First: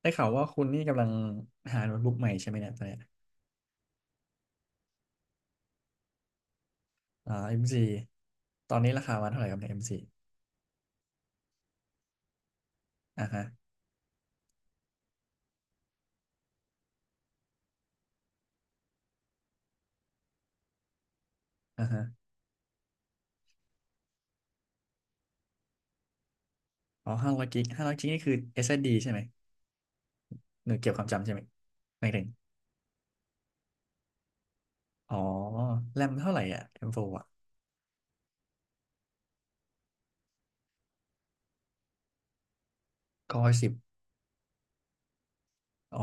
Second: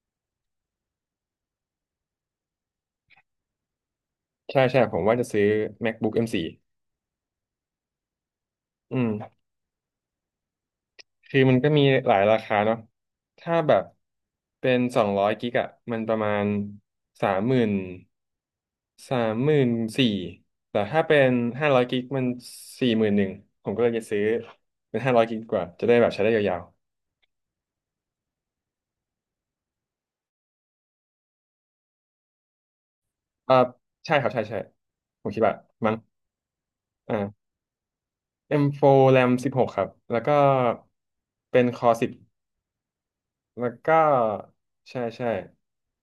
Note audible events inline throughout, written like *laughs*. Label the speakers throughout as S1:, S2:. S1: ได้ข่าวว่าคุณนี่กำลังหาโน้ตบุ๊กใหม่ใช่ไหมเนี่ยตอนเนี้ย
S2: ใช่ใช่ผมว่าจะซื้อ MacBook M4 อมโฟร์
S1: อ่า M4 ตอนนี้
S2: อื
S1: รา
S2: ม
S1: คามันเท่าไหร่ครับใน M4 อมซี
S2: คือมันก็มีหลายราคาเนาะ
S1: อ่าฮะ
S2: ถ้าแบบเป็นสองร้อยกิกอะมันประมาณสามหมื่นสามหมื่นสี่แต่ถ้าเป็นห้าร้อ
S1: อ่า
S2: ยกิ
S1: ฮะ
S2: กมันสี่หมื่นหนึ่งผมก็เลยจะซื้อเป็นห้าร้อยกิกดีกว่าจะได้แบบใช้ได้ยาว
S1: อ๋อห้าร้อยกิกนี่คือ SSD ใช่ไหมหน่วยเกี่ยวความจำใช่ไหมไม่ถึง
S2: ๆใช่ครับใช่ใช่
S1: อ๋อ
S2: ผมคิดว่ามั้ง
S1: แรมเท่าไหร่อ่ะ M4 อมโฟร์อ่ะ
S2: อ่า M4 RAM 16ครับ แล้วก็เป็นคอ10
S1: ก็สิ
S2: แล้ว
S1: บ
S2: ก็ใช่ใช่
S1: อ๋อ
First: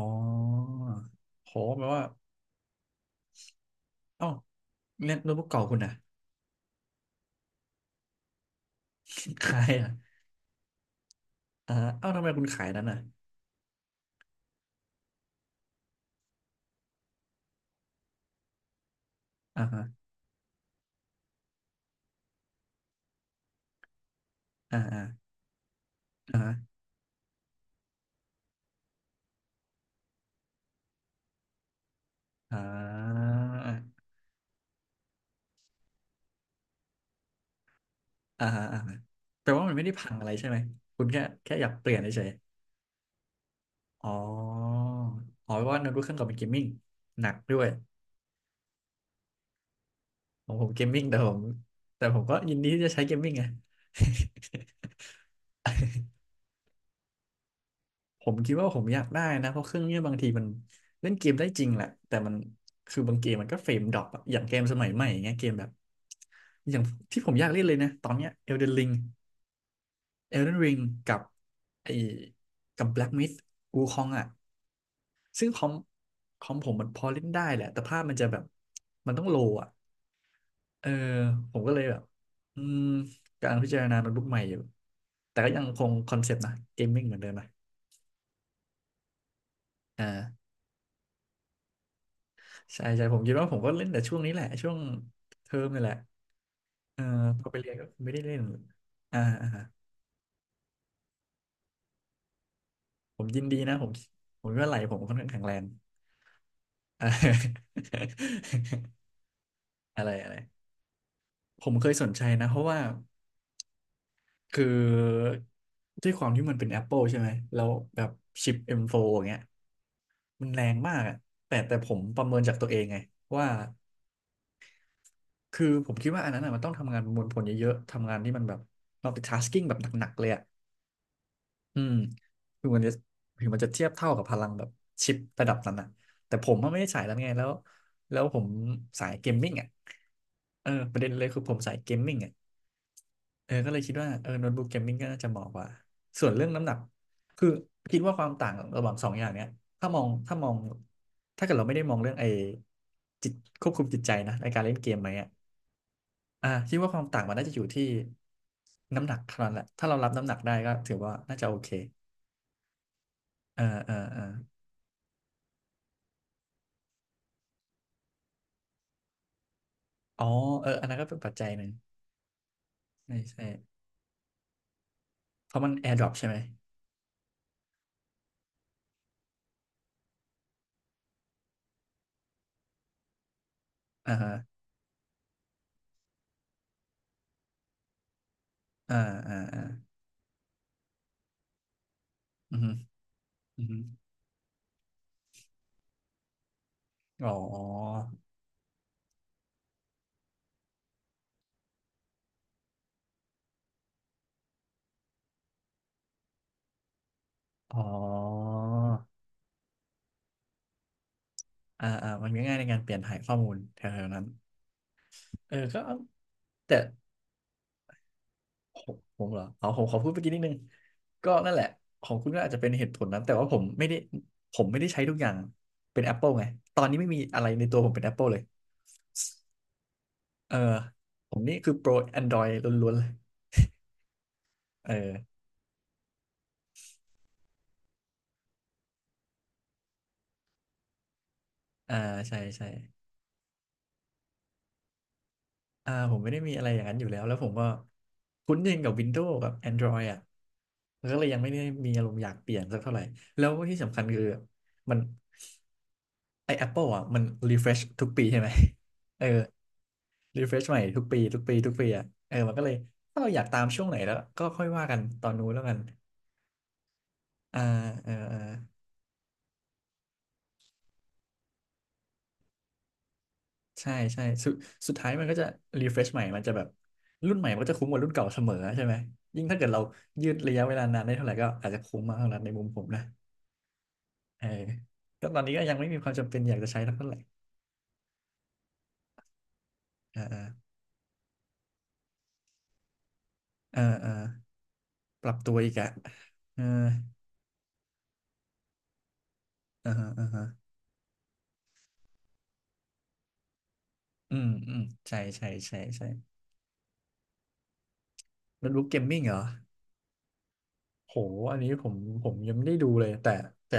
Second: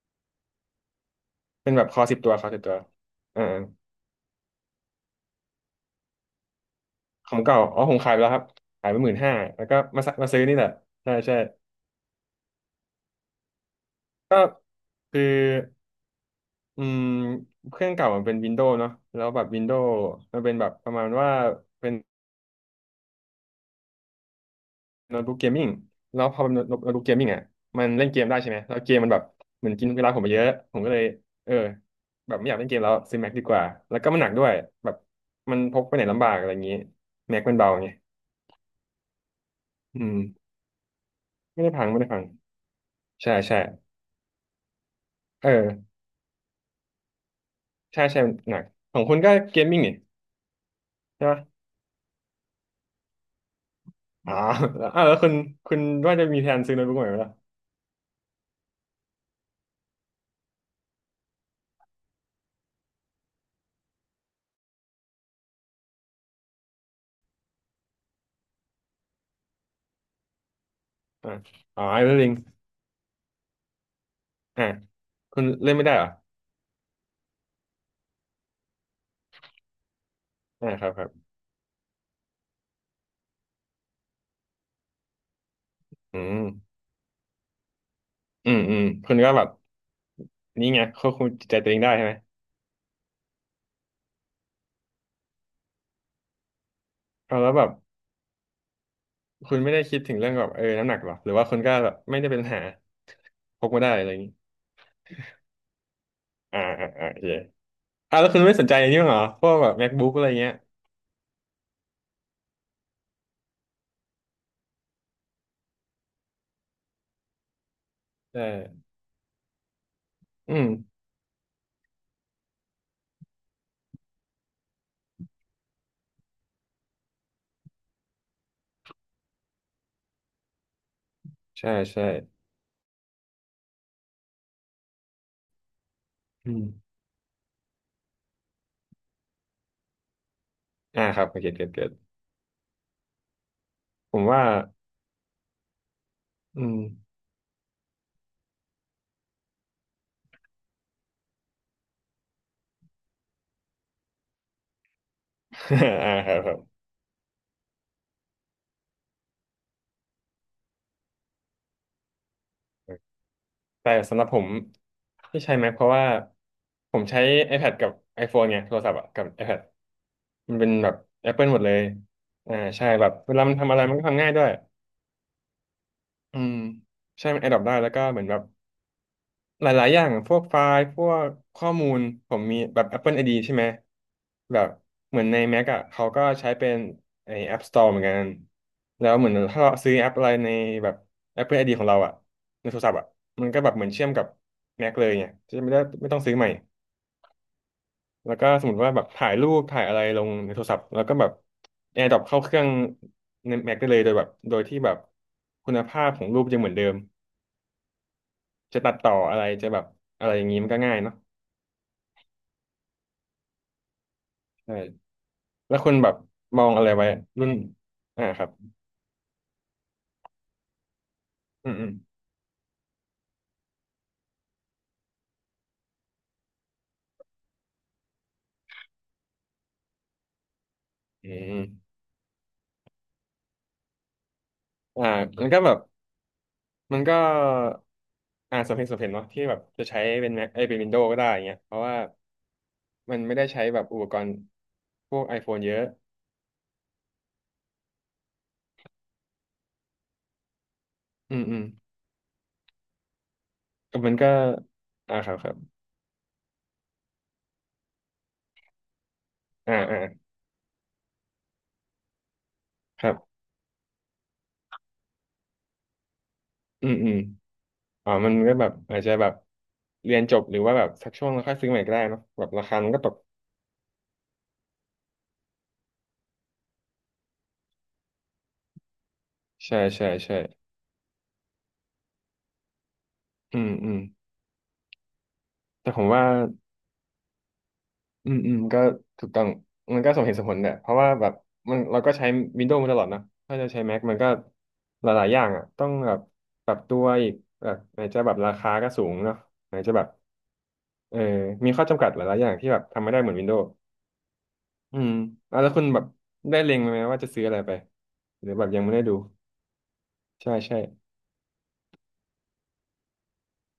S1: โห
S2: เป็น
S1: แป
S2: แบ
S1: ล
S2: บค
S1: ว่า
S2: อสิบตัวคอสิบตัวอ่า
S1: เอ้าเนี่ยโน้ตบุ๊กเก่าคุณนะ
S2: ของเก่าอ๋อผมขายไปแล้วครับขายไปหมื่นห้า
S1: *laughs* ขา
S2: แล้ว
S1: ย
S2: ก็
S1: อ่ะ
S2: มาซะมาซื้อนี่แหละใช่ใช่
S1: อ่าเอ้าทำไมคุณขายนั้นอ่ะ
S2: ก็คืออืมเครื่องเก่ามันเป็นวินโดว์เนาะแล้วแบบวิ
S1: อ่า
S2: นโด
S1: ฮะ
S2: ว์มันเป็นแบบประมาณว่าเป็น
S1: อ่าอ่า
S2: โน้ตบุ๊กเกมมิ่งแล้วพ
S1: อ่า
S2: อเป็
S1: ฮะ
S2: นโน้ตบุ๊กเกมมิ่งอ่ะมันเล่นเกมได้ใช่ไหม แล้วเกมมันแบบเหมือนกินเวลาผมไปเยอะ ผมก็เลยเออแบบไม่อ
S1: อ
S2: ยากเล่นเกมแล้ว
S1: ่
S2: ซื้อแม็กดีกว่า แล้ว
S1: า
S2: ก็มันหนักด้วยแบบมันพกไปไหนลำบากอะไรอย่างนี้แม็กมันเบาไง
S1: อ่าฮะอ่าฮะแต่ว่ามันไม่ได้
S2: อื
S1: พัง
S2: ม
S1: อะไรใช่ไหมคุณแค่
S2: ไม่
S1: อยา
S2: ได้
S1: ก
S2: พั
S1: เป
S2: ง
S1: ลี่
S2: ไม่
S1: ยน
S2: ได้พั
S1: เฉ
S2: ง
S1: ย
S2: ใช่ใช่
S1: ๆอ๋อ
S2: เอ
S1: อ๋อเพราะว่าโน้ต
S2: อ
S1: บุ๊กเครื่องเก่าเป็นเกมมิ่งหนักด้วย
S2: ใช่ใช่หนักของคุณก็เกมมิ่งนี่
S1: ของผมเกมมิ่งแต่
S2: ใช่
S1: ผ
S2: ป
S1: มแต่ผมก็ยินดีที่จะใช้เกมมิ่งไง
S2: หมอ๋อแล้วแล้วคุณว่าจะมีแผนซื้อโน้ตบุ๊กใหม่ไหมล่ะ
S1: *laughs* ผมคิดว่าผมอยากได้นะเพราะเครื่องเนี้ยบางทีมันเล่นเกมได้จริงแหละแต่มันคือบางเกมมันก็เฟรมดรอปอะอย่างเกมสมัยใหม่อย่างเงี้ยเกมแบบอย่างที่ผมอยากเล่นเลยนะตอนเนี้ย Elden Ring กับ
S2: อ่าอ๋อ
S1: ไอ้
S2: ไอ้เรื่อง
S1: กับ Black Myth วูคองอะ
S2: อ่าคุณ
S1: ซึ่งคอ
S2: เล่
S1: ม
S2: นไม่ได้เหรอ
S1: คอมผมมันพอเล่นได้แหละแต่ภาพมันจะแบบมันต้องโลอ่ะ
S2: อ่าค
S1: เออ
S2: รับครับ
S1: ผมก็เลยแบบอืมกำลังพิจารณาโน้ตบุ๊กใหม่อยู่แต่ก็ยังคงคอ
S2: อื
S1: นเซปต์นะ
S2: ม
S1: เกมมิ่งเหมือนเดิมนะ
S2: คุณก็แบบ
S1: อ่า
S2: นี่ไงควบคุมจิตใจตัวเองได้ใช่ไหม
S1: ใช่ใช่ผมคิดว่าผมก็เล่นแต่ช่วงนี้แหละช่วงเทอมนี่แหละเออ
S2: เอา
S1: พอ
S2: แล้ว
S1: ไป
S2: แบ
S1: เรี
S2: บ
S1: ยนก็ไม่ได้เล่นอ่าอ่า
S2: คุณไม่ได้คิดถึงเรื่องแบบน้ำหนักหรอหรือว่าคุณก็แบบไม่ได้เป็นปัญหา
S1: ผมยินดี
S2: พก
S1: นะ
S2: มา
S1: ผ
S2: ได้
S1: ม
S2: อะไรอย่างนี้
S1: ผมว่าไหลผมค่อนข้างแข็งแรง
S2: อ่าอ่า
S1: *laughs* อ่า
S2: อ่าโอเค
S1: *laughs*
S2: แล้วคุณไม่สนใจอันนี้บ้างเหรอพวกแบบ
S1: อะไร
S2: MacBook อะไร
S1: อะไร
S2: เงี้ย
S1: ผมเคยสนใจนะเพราะว่า คือด้วยความที่มันเป็น Apple ใช่ไหม แล้วแบบชิป
S2: เออ
S1: M4 อมโฟร์อย่างเงี้ยมัน
S2: อื
S1: แรง
S2: ม
S1: มากอะแต่ผมประเมินจากตัวเองไงว่าคือผมคิดว่าอันนั้นอะมันต้องทำงานประมวลผลเยอะๆ ทำงานที่มันแบบ multitasking แบบหนักๆเลยอะ
S2: ใช่
S1: อืม
S2: ใช่
S1: คือมันจะถึงมันจะเทียบเท่ากับพลังแบบชิประดับนั้นอะแต่ผ
S2: อื
S1: ม
S2: ม
S1: อะไม่ได้สายนั้นไงแล้วแล้วผมสายเกมมิ่งอะเออประ
S2: อ่า
S1: เด็น
S2: ค
S1: เล
S2: รับ
S1: ยคือผ
S2: เก็ต
S1: ม
S2: เก็ต
S1: สาย
S2: เก็
S1: เกมมิ่งอะ เออก็เลยคิดว่า
S2: ผม
S1: เออ
S2: ว่า
S1: โน้ตบุ๊กเกมมิ่งก็น่าจะเหมาะกว่าส่วนเรื่อง
S2: อื
S1: น้ำหนัก
S2: ม
S1: คือคิดว่าความต่างระหว่างสองอย่างเนี้ยถ้ามองถ้าเกิดเราไม่ได้มองเรื่องไอ้จิตควบคุมจิตใจนะในการเล่นเกมไหมอ่ะ
S2: *laughs* ค
S1: อ่า
S2: รับ
S1: คิดว่าความต่างมันน่าจะอยู่ที่น้ำหนักเท่านั้นแหละถ้าเรารับน้ำหนักได้ก็ถือว่าน่าจะโอเค
S2: ครับ
S1: เออเอ
S2: แต่
S1: อเอ
S2: สำห
S1: อ
S2: รับผมที่ใช้ Mac เพราะว่าผมใช้ iPad กับ iPhone ไงโทรศัพท์อะกับ iPad
S1: อ๋อ
S2: มัน
S1: เอ
S2: เป็
S1: อ
S2: น
S1: อั
S2: แบ
S1: น
S2: บ
S1: นั้นก็เป็นปัจจั
S2: Apple
S1: ย
S2: หม
S1: ห
S2: ด
S1: นึ่
S2: เล
S1: ง
S2: ยใช่แบบ
S1: ใช่
S2: เวลา
S1: ใช่
S2: มันทำอะไรมันก็ทำง่ายด้วย
S1: เพราะมันแอร์ดรอปใช่ไหม
S2: อืมใช่มัน a d ด p อได้แล้วก็เหมือนแบบ หลายๆอย่างพวกไฟล์ พวกข้อมูล ผมมีแบบ Apple ID ใช่ไหม
S1: อ่าฮะ
S2: แบบเหมือนใน Mac อ่ะเขาก็ใช้เป็นไอ้ App Store เหมือนกัน
S1: อ่า
S2: แล้วเหมือ
S1: อ่า
S2: น
S1: อ่า
S2: ถ้าเราซื้อแอปอะไรในแบบ Apple ID ของเราอ่ะ
S1: อือ
S2: ใน
S1: ฮึ
S2: โทรศัพท์อ่ะมันก็
S1: อือ
S2: แบบ
S1: ฮึ
S2: เหมือนเชื่อมกับ Mac เลยไงจะไม่ได้ไม่ต้องซื้อใหม่
S1: อ๋อ
S2: แล้วก็สมมติว่าแบบถ่ายรูปถ่ายอะไรลงในโทรศัพท์ แล้วก็แบบ AirDrop เข้าเครื่องใน Mac ได้เลยโดยแบบโดยที่แบบคุณภาพของรูปยังเหมือนเดิม
S1: อ๋อ
S2: จะตัดต่ออะไรจะแบบอะไรอย่างนี้มันก็ง่ายเนาะ
S1: อ่าอ่ามันก็ง่ายในการเปลี่ยนถ่ายข้อมูลแถวๆนั้น
S2: ใช่
S1: เออ
S2: แล้
S1: ก็
S2: วคุณ
S1: เอา
S2: แบบมอง
S1: แต่
S2: อะไรไว้รุ่นครับ
S1: ผมเหรอเอาผมขอพูดเมื่อกี้นิดนึงก็นั่นแหละ
S2: อืมอืม
S1: ของคุณก็อาจจะเป็นเหตุผลนั้นแต่ว่าผมไม่ได้ใช้ทุกอย่างเป็น Apple ไงตอนนี้ไม่มีอะไรในตัวผมเป็น Apple เลยเออ
S2: อื
S1: ผมนี่คือโปร
S2: ม
S1: Android ล้วนๆเลยเออ
S2: อ่ามันก็แบบมันก็สมเหตุสมผลเนาะที่แบบจะใช้เป็นแม็กไอยเป็นวินโดว์ก็ได้อย่างเงี้ยเพราะ
S1: อ่า
S2: ว่า
S1: ใช่ใช่
S2: มันไม่ได้ใช้แบบอุปกรณ์พวก iPhone เยอะ
S1: อ่าผมไม่ได้มีอะไรอย่างนั้นอยู่แล้วแล้วผมก็คุ้นชินกับ Windows กับ Android อ่ะแล้วก็เลย
S2: อื
S1: ยัง
S2: ม
S1: ไม่
S2: อื
S1: ได้
S2: ม
S1: มีอารมณ์อยากเปลี่ยนสักเท่าไหร่แล้วที่สำ
S2: ก็
S1: คัญ
S2: มัน
S1: คือ
S2: ก็
S1: มัน
S2: อ่าครับครับ
S1: ไอ้ Apple อ่ะมัน refresh ทุกปีใช่ไหม *laughs* เออ
S2: อ่าอ่า
S1: refresh ใหม่ทุกปีอ่ะเออมันก็เลย
S2: ครับ
S1: ถ้าเราอยากตามช่วงไหนแล้วก็ค่อยว่ากันตอนนู้นแล้วกัน
S2: อืมอืม
S1: อ่าเอ
S2: อ๋อ
S1: อ
S2: มั
S1: เอ
S2: น
S1: อ
S2: ก็แบบอาจจะแบบเรียนจบหรือว่าแบบสักช่วงแล้วค่อยซื้อใหม่ก็ได้เนาะแบบราคามันก็ตก
S1: ใช่ใช่สุดท้ายมันก็จะ refresh ใหม่มันจะแบบรุ่นใหม่มันก็จะคุ้มกว่ารุ่นเก่าเสมอใช่ไหมยิ่งถ้าเกิด
S2: ใช่
S1: เรา
S2: ใช่
S1: ยืด
S2: ใช่
S1: ระยะเวลานานได้เท่าไหร่ก็อาจจะคุ้มมากเท่านั้นในมุมผมนะ
S2: อืมอืม
S1: เออก็ตอนนี้ก็ยังไม่
S2: แต่
S1: มี
S2: ผ
S1: ค
S2: ม
S1: วาม
S2: ว่า
S1: จำเป็นอยากจะใช้เท่าไหร่
S2: ก็ถูกต้องมันก็ส
S1: อ่า
S2: มเหตุ
S1: อ่า
S2: สมผลเนี่ยเพราะว่าแบบมันเราก็ใช้ Windows มาตลอดนะถ้าจะใช้
S1: อ่า
S2: Mac
S1: อ่า
S2: มันก็ห
S1: ป
S2: ลาย
S1: รั
S2: ๆ
S1: บ
S2: อย่าง
S1: ตัว
S2: อ่ะ
S1: อีก
S2: ต้อ
S1: อะ
S2: งแบบ
S1: เออ
S2: ปรับตัวอีกแบบไหนจะแบบราคาก็สูงเนาะไหน
S1: อ่า
S2: จะแบ
S1: ฮะ
S2: บ
S1: อ่าฮะ
S2: เออมีข้อจำกัดหลายๆอย่างที่แบบทำไม่ได้เหมือน Windows
S1: อืมอืม
S2: อืม
S1: ใช่ใช่
S2: อ่ะแล้ว
S1: ใช่
S2: คุณแบบ
S1: ใช่
S2: ได้เล็งไหมว่าจะซื้ออะไรไปหรือแบ
S1: โน้
S2: บ
S1: ต
S2: ยัง
S1: บุ๊ก
S2: ไม่
S1: เก
S2: ได้
S1: ม
S2: ดู
S1: มิ่งเหรอ
S2: ใช่ใช่
S1: โหอันนี้ผมผมยังไม่ได้ดูเลยแต่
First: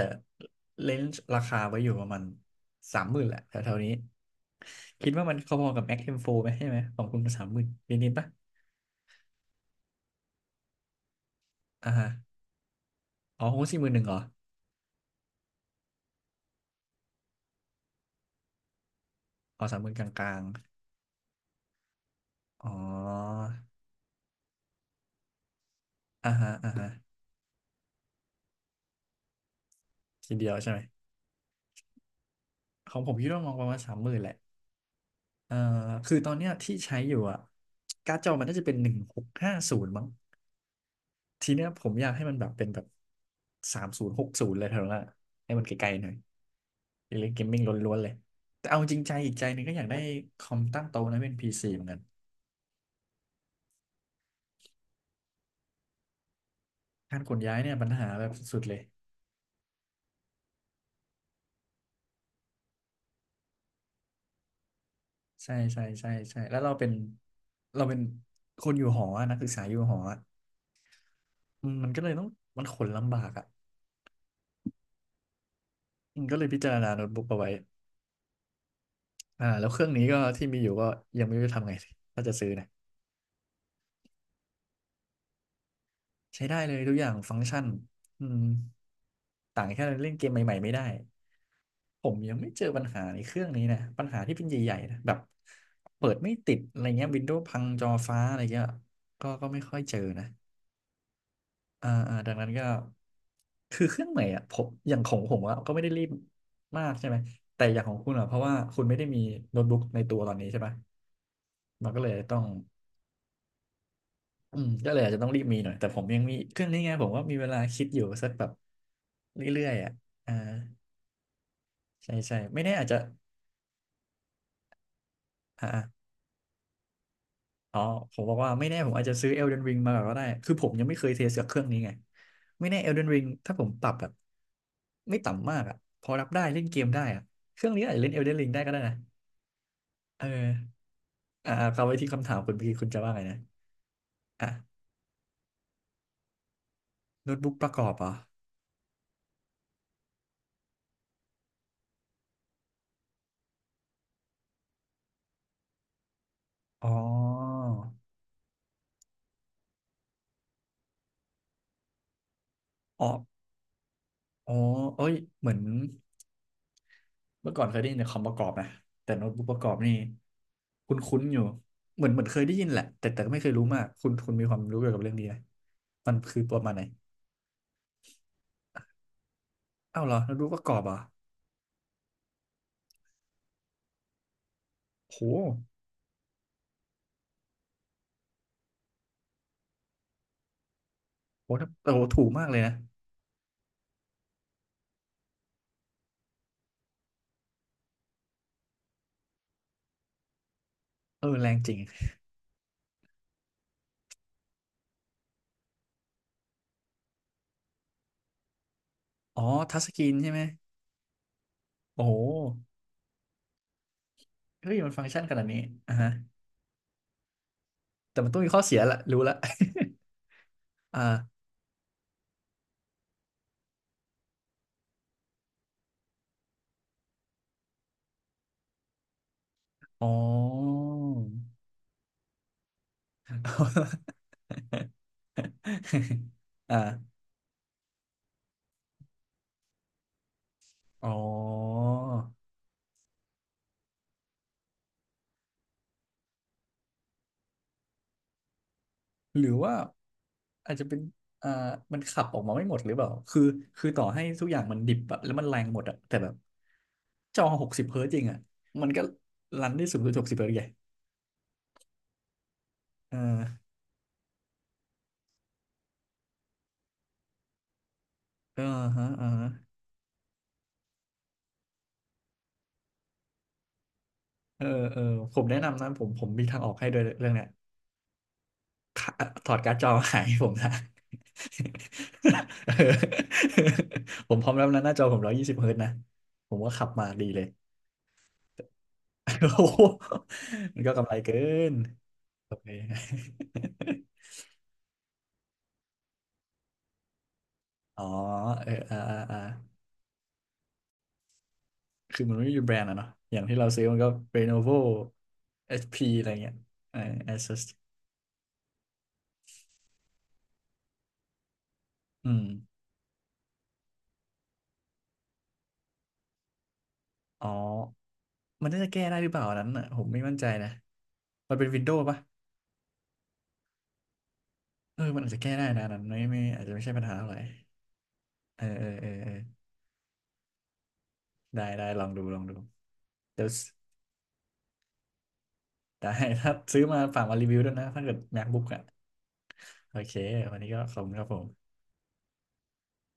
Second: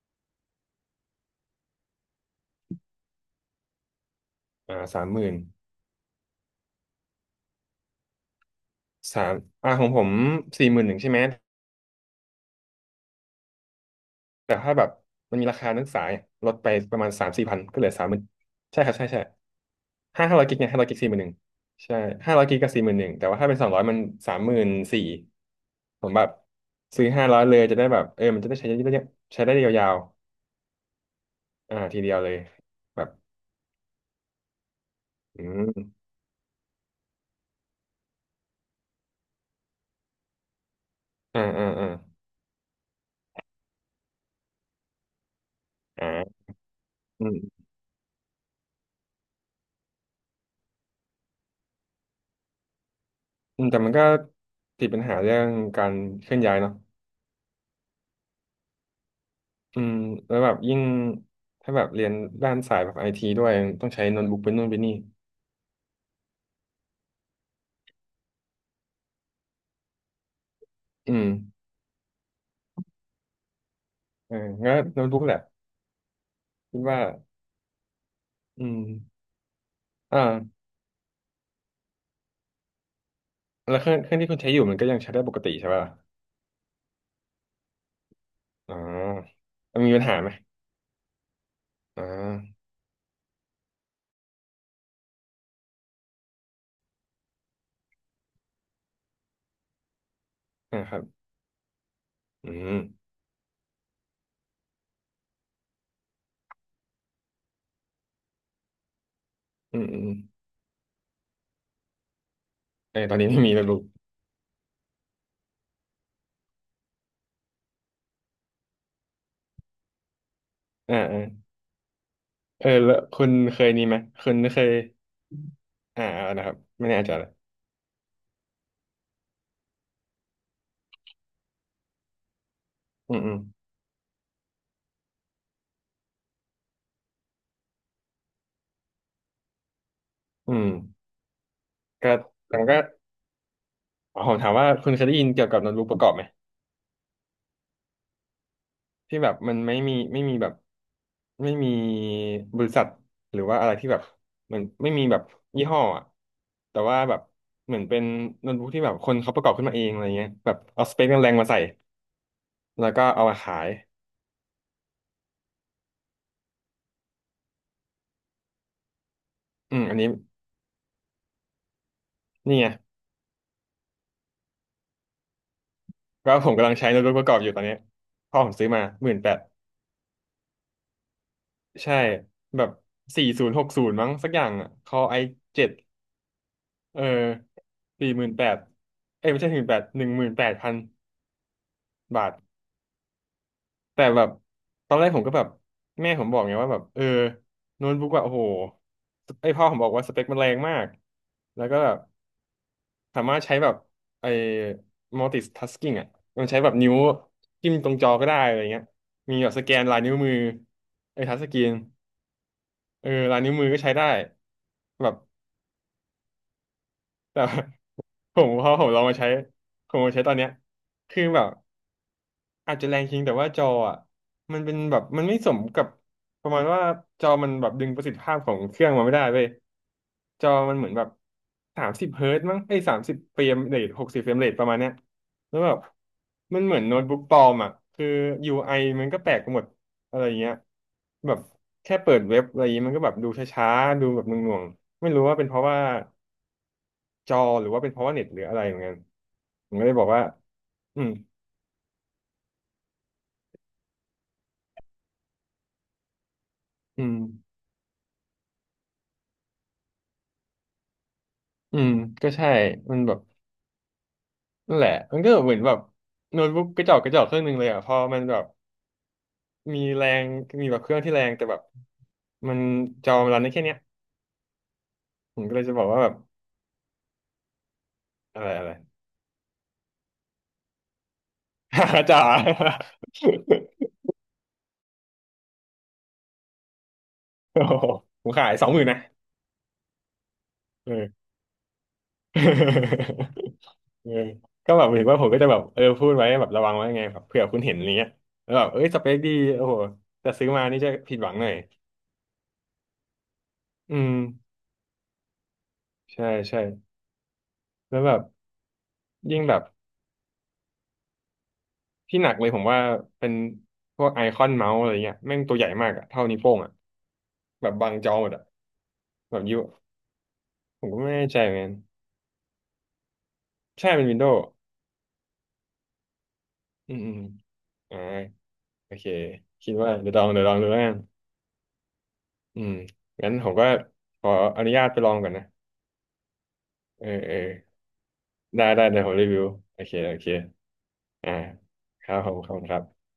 S1: เลนส์ราคาไว้อยู่ประมาณสามหมื่นแหละแถวๆนี้
S2: สาม
S1: คิด
S2: ห
S1: ว่า
S2: มื่
S1: มั
S2: น
S1: นพอๆกับ Mac M4 ไหม ใช่ไหมของคุณสามหมื่นนิดๆปะ
S2: สามของผมสี่หมื่นหนึ่งใช่ไหม
S1: อ่าฮะ อ๋อคง41,000เหรอ
S2: แต่ถ้าแบบมันมีราคานักศึกษาเนี่ยลดไปประมาณสามสี่พันก็เหลือสามหมื่นใช่ครับใช่ใช่
S1: อ๋อสามหมื่นก
S2: ห้า
S1: ลา
S2: ห้า
S1: ง
S2: ร้อยกิกเนี่ยห้าร้อยกิกสี่หมื่นหนึ่งใช่ห้าร้อยกิก
S1: ๆ
S2: ก็
S1: อ๋อ
S2: สี่หมื่นหนึ่งแต่ว่าถ้าเป็นสองร้อยมันสามหมื่นสี่ผมแบบ
S1: อ่าฮะอ่าฮะ
S2: ซื้อห้าร้อยเลยจะได้แบบมันจะได้ใช้ได้เยอะใช้ได้ยาว
S1: ทีเดียวใช่ไหม
S2: ๆทีเดียวเลย
S1: ของ
S2: แบ
S1: ผ
S2: บ
S1: มคิดว่ามองประมาณสามหมื่นแหละ
S2: อื
S1: เอ่อ
S2: ม
S1: คือตอนเนี้ยที่ใช้อยู่อะการ์ดจอมันน่าจะเป็น1650มั้ง
S2: อ่า
S1: ทีเนี้
S2: อ่า
S1: ยผ
S2: อ่า
S1: มอยากให้มันแบบเป็นแบบสามศูนย์หกศูนย์เลยเท่านั้นอะให้มันไกลๆ
S2: อ่
S1: หน่อย
S2: าอื
S1: เล่นเกมมิ่ง
S2: ม
S1: ล้วนๆเลยแต่เอาจริงใจอีกใจหนึงก็อยากได้คอมตั้งโต๊ะนะเป็นพีซีเหมือนกัน
S2: แต่มันก็ติดปัญหาเรื่องการเคลื่อนย้ายเนาะ
S1: การขนย้ายเนี่ยปัญหาแบบสุดๆเลย
S2: อืมแล้วแบบยิ่งถ้าแบบเรียนด้านสายแบบไอทีด้วยต้องใช้โน้ตบุ๊กเป็นนู่นเป็นนี่
S1: ใช่ใช่ใช่ใช่แล้วเราเป็นคนอยู่หออะนักศึกษาอยู่หออะ
S2: อืม
S1: อืมมันก็เลยต้องมันขนลำบากอ่ะ
S2: เอองั้นโน้ตบุ๊กแหละ
S1: อืมก็เลยพิจาร
S2: คิด
S1: ณา
S2: ว่า
S1: โน้ตบุ๊กเอาไว้
S2: อืม
S1: อ่าแล้วเครื่องนี้ก็ที่มี
S2: อ่า
S1: อยู่ก็ยังไม่รู้จะทำไงดีถ้าจะซื้อนะ
S2: แล้วเครื่องที่คุณใช้อยู่มันก็ยังใช้ได้ปกติใช่ป่ะ
S1: ใช้ได้เลยทุกอย่างฟังก์ชันอืม
S2: อ๋อ
S1: ต่าง
S2: มัน
S1: แค่
S2: มีปัญ
S1: เล่น
S2: หา
S1: เก
S2: ไหม
S1: มใหม่ๆไม่ได้
S2: อ๋
S1: ผมยังไม่
S2: อ
S1: เจอปัญหาในเครื่องนี้นะปัญหาที่เป็นใหญ่ๆนะแบบเปิดไม่ติดอะไรเงี้ยวินโดว์พังจอฟ้าอะไรเงี้ยก็ไม่ค่อยเจอนะ
S2: อ่าครับ
S1: อ่าอ่าดังนั้
S2: อื
S1: นก็
S2: ม
S1: คือเครื่องใหม่อ่ะผมอย่างของผมอะก็ไม่ได้รีบมากใช่ไหมแต่อย่างของคุณอ่ะเพราะว่าคุณไม่ได้มีโน้ต
S2: อื
S1: บุ๊ก
S2: ม
S1: ใน
S2: อืม
S1: ตัวตอนนี้ใช่ปะมันก็เลยต้อง
S2: เออตอนนี้ไม่มีโน้ตบุ๊ก
S1: อืมก็เลยอาจจะต้องรีบมีหน่อยแต่ผมยังมีเครื่องนี้ไงผมว่ามีเวลาคิดอยู่สักแบบเรื่อยๆอ่ะอ่า
S2: อ่าอ่า
S1: ใช่ใช่ไม่
S2: เออ
S1: แน่อาจ
S2: แล้
S1: จะ
S2: วคุณเคยนี่ไหมคุณเคย
S1: อ่าอะ
S2: อ่าเอานะครับไม่แน่ใจเลย
S1: อ๋อผมบอกว่าไม่แน่ผมอาจจะซื้อ Elden Ring มาก่อนก็ได้คือผมยังไม่เคยเทสกับเครื่องนี้ไงไม่แน่ Elden
S2: อืม
S1: Ring
S2: อืม
S1: ถ้าผมปรับแบบไม่ต่ำมากอ่ะพอรับได้เล่นเกมได้อ่ะเครื่องนี้อาจจะเล่น Elden Ring ได้ก็ได้นะเออ
S2: อืม
S1: อ่าเอาไปที่
S2: ก็
S1: คำถามคุณ
S2: แต่ม
S1: เมื่อกี้
S2: ก็
S1: คุณจะว่าไงนะ
S2: ขอผม
S1: อ่ะ
S2: ถามว่าคุณเคยได้ยินเกี่ยวกับโน้ตบุ๊กประกอบไหม
S1: โน้ตบุ๊กประกอบเหรอ
S2: ที่แบบมันไม่มีบริษัทหรือว่าอะไรที่แบบเหมือนไม่มีแบบยี่ห้ออะแต่
S1: อ๋อ
S2: ว่าแบบเหมือนเป็นโน้ตบุ๊กที่แบบคนเขาประกอบขึ้นมาเองอะไรเงี้ยแบบเอาสเปคแรงๆมาใส่แล้ว
S1: อ๋อ
S2: ก็เอามาขาย
S1: อ๋อเอ้ยเหมือน เมื่อก่อนเคยได้ยินแต่คอมประกอบนะแต่โน้ตบุ๊กประกอ
S2: อื
S1: บ
S2: ม
S1: นี่
S2: อันนี้
S1: คุ้นๆอยู่เหมือนเหมือนเคยได้
S2: นี่
S1: ยิ
S2: ไง
S1: นแหละแต่ก็ไม่เคยรู้มากคุณมีความรู้เกี่ยวกับเรื่องนี้ไหมมัน
S2: ก็
S1: คือ
S2: ผ
S1: ป
S2: ม
S1: ระ
S2: กำ
S1: มา
S2: ลั
S1: ณ
S2: ง
S1: ไหน
S2: ใช้โน้ตบุ๊กประกอบอยู่ตอนเนี้ยพ่อผมซื้อมาหมื่นแปด
S1: อ้าวเหรอโน้ตบุ๊กประกอบเหรอ่ะ
S2: ใช่แบบ4060มั้งสักอย่างอ่ะคอไอ
S1: โห
S2: 7เออ48000เอ้ยไม่ใช่หมื่นแปด18,000
S1: โหถ้าโอ้โหถู
S2: บา
S1: ก
S2: ท
S1: มากเลยนะ
S2: แต่แบบตอนแรกผมก็แบบแม่ผมบอกไงว่าแบบเออโน้ตบุ๊กแบบโอ้โหไอพ่อผมบอกว่าสเปคมันแรงมาก
S1: เออแรง
S2: แล้ว
S1: จริ
S2: ก็
S1: ง
S2: แบบสามารถใช้แบบไอ multitasking อ่ะมันใช้แบบนิ้วจิ้มตรงจอก็ได้อะไรเงี้ยมี
S1: อ๋อ
S2: แบบสแก
S1: ทัช
S2: น
S1: ส
S2: ลา
S1: ก
S2: ย
S1: รี
S2: นิ้
S1: น
S2: ว
S1: ใช่
S2: มือ
S1: ไหม
S2: ไอทัชสกรีน
S1: โอ้โห
S2: เออลายนิ้วมือก็ใช้ได้
S1: เฮ้ยมันฟัง
S2: แบ
S1: ก์
S2: บ
S1: ชันขนาดนี้อ่ะฮะ
S2: แต่
S1: แต่มัน
S2: *laughs* ผ
S1: ต้องมี
S2: ม
S1: ข้อ
S2: พอ
S1: เสีย
S2: ผม
S1: แห
S2: ล
S1: ละ
S2: องมา
S1: รู้
S2: ใช้
S1: ละ *laughs*
S2: ผมมาใช้ตอนเนี้ย
S1: อ่า
S2: คือแบบ อาจจะแรงจริงแต่ว่าจออ่ะมันเป็นแบบมันไม่สมกับประมาณว่าจอมันแบบดึงประสิทธิภาพของเครื่องมาไม่ได้เว้ย
S1: อ๋อ
S2: จอมั
S1: *laughs*
S2: นเหมือนแบบสามสิบเฮิร์ตซ์มั้งไอ้สามสิบเฟรมเรท60เฟรมเรทประมาณเนี้ยแล้วแบบมันเหมือนโน้ต
S1: อ่า
S2: บุ๊กปลอมอ่ะคือ UI มันก็แปลกไปหมดอะไรเงี้ย
S1: อ๋
S2: แบบ
S1: อ
S2: แค่เปิดเว็บอะไรเงี้ยมันก็แบบดูช้าๆดูแบบหน่วงๆไม่รู้ว่าเป็นเพราะว่าจอหรือว่าเป็นเพราะว่าเน็ตหรืออะไรเหมือนกัน
S1: หรือ
S2: ผ
S1: ว่า
S2: มก็เลยบอกว่า
S1: อาจจะเป็น
S2: อืม
S1: อ่ามันขับออกมาไม่หมดหรือเปล่าคือต่อให้ทุกอย่างมันดิบอะแล้วมันแรงหมดอะแต่แบบ
S2: อืม
S1: จอหกสิบเฮิร์ตจริงอะมันก็รันได้สูงสุดหกสิบเฮิร์ตไง
S2: อืมก็ใช่มันแบ
S1: เอ
S2: บ
S1: อ
S2: นั่นแหละมันก็เหมือนแบบโน้ตบุ๊กกระจอกกระจอกเครื่องหนึ่งเลยอ่ะพอมันแบบ
S1: เออฮะเออฮะ
S2: มีแรงมีแบบเครื่องที่แรงแต่แบบมันจอมันรันได้แค่เนี้ย
S1: เออเออผ
S2: ผ
S1: ม
S2: มก็
S1: แนะ
S2: เลยจะ
S1: นำ
S2: บอก
S1: นะ
S2: ว่า
S1: ผ
S2: แบ
S1: ม
S2: บ
S1: ผมมีทางออกให้ด้วยเรื่องเนี้ย
S2: อะไรอะไร
S1: ขาถอดการ์ดจอมาขายให้ผมนะ
S2: *laughs* จ๋า
S1: *laughs* เออ
S2: *laughs*
S1: ผมพร้อมรับนะหน้าจอผม120 เฮิร์ตนะผมว่าขับมาดีเลย
S2: โอ้โหผมขาย20,000นะ
S1: *laughs* โอ้โหมัน
S2: เอ
S1: ก็กำ
S2: อ
S1: ไร
S2: *laughs*
S1: เกินโอเค
S2: เออก็แบบเห็นว่าผมก็จะแบบเออพูดไว้แบบระวังไว้ไงแบบเผื่อคุณเห็นอะไร
S1: อ๋อ
S2: เงี้ยแล้วแบ
S1: เอ
S2: บ
S1: อ
S2: เอ้ย
S1: อ่า
S2: สเป
S1: อ่า
S2: คดี
S1: อ่า
S2: โอ้โหแต่ซื้อมานี่จะผิดหวังหน่อย
S1: คือมันไม่มีแบรนด์อะเนาะอย่างที่เราซื้อ
S2: อื
S1: มันก็
S2: ม
S1: Lenovo HP อชพีอะ
S2: ใช่
S1: ไรเงี้ย
S2: ใช่
S1: เออ Asus
S2: แล้วแบบยิ่งแบบ ที่หนั
S1: อื
S2: ก
S1: ม
S2: เลยผมว่าเป็นพวกไอคอนเมาส์อะไรเงี้ยแม่งตัวใหญ่มากอะเท่านิ้วโป้งอะ
S1: อ๋อ
S2: แบบบังจอหมดอะ
S1: มันน่าจะแก้ได้หรือ
S2: แบ
S1: เป
S2: บ
S1: ล่าอั
S2: ยู
S1: นนั้นอ่ะผมไม่มั่นใจนะ
S2: ผมก็ไม่แน่ใจเห
S1: มั
S2: มื
S1: น
S2: อน
S1: เป็
S2: กั
S1: น
S2: น
S1: วินโดว์ปะ
S2: ใช่เป็นวินโดว์
S1: เออมันอาจจะแก้ได้นะอันนั้นไม่อาจจะไม่ใช่
S2: อืม
S1: ปัญ
S2: อื
S1: หา
S2: ม
S1: อะไร
S2: อ่า
S1: เออเออ
S2: โอเค
S1: เออเออ
S2: คิดว่าเดี๋ยวลองเดี๋ยวลองดูแล้วกัน
S1: ได้ได้ลองดูลองดู
S2: อืมงั้น
S1: เดี๋ย
S2: ผ
S1: ว
S2: มก็ขออนุญาตไปลองก่อนนะ
S1: ได้ *laughs* ถ้าซื้อมา
S2: เออ
S1: ฝาก
S2: เอ
S1: มา
S2: อ
S1: รีวิวด้วยนะถ้าเกิด MacBook
S2: ได้
S1: อ่ะ
S2: ได้เดี๋ยวผมรีวิวโอเค
S1: โอเค
S2: โอเค
S1: วันนี้ก็ขอบคุณครับ
S2: อ่า
S1: ผม
S2: ครับผมขอบคุณครับ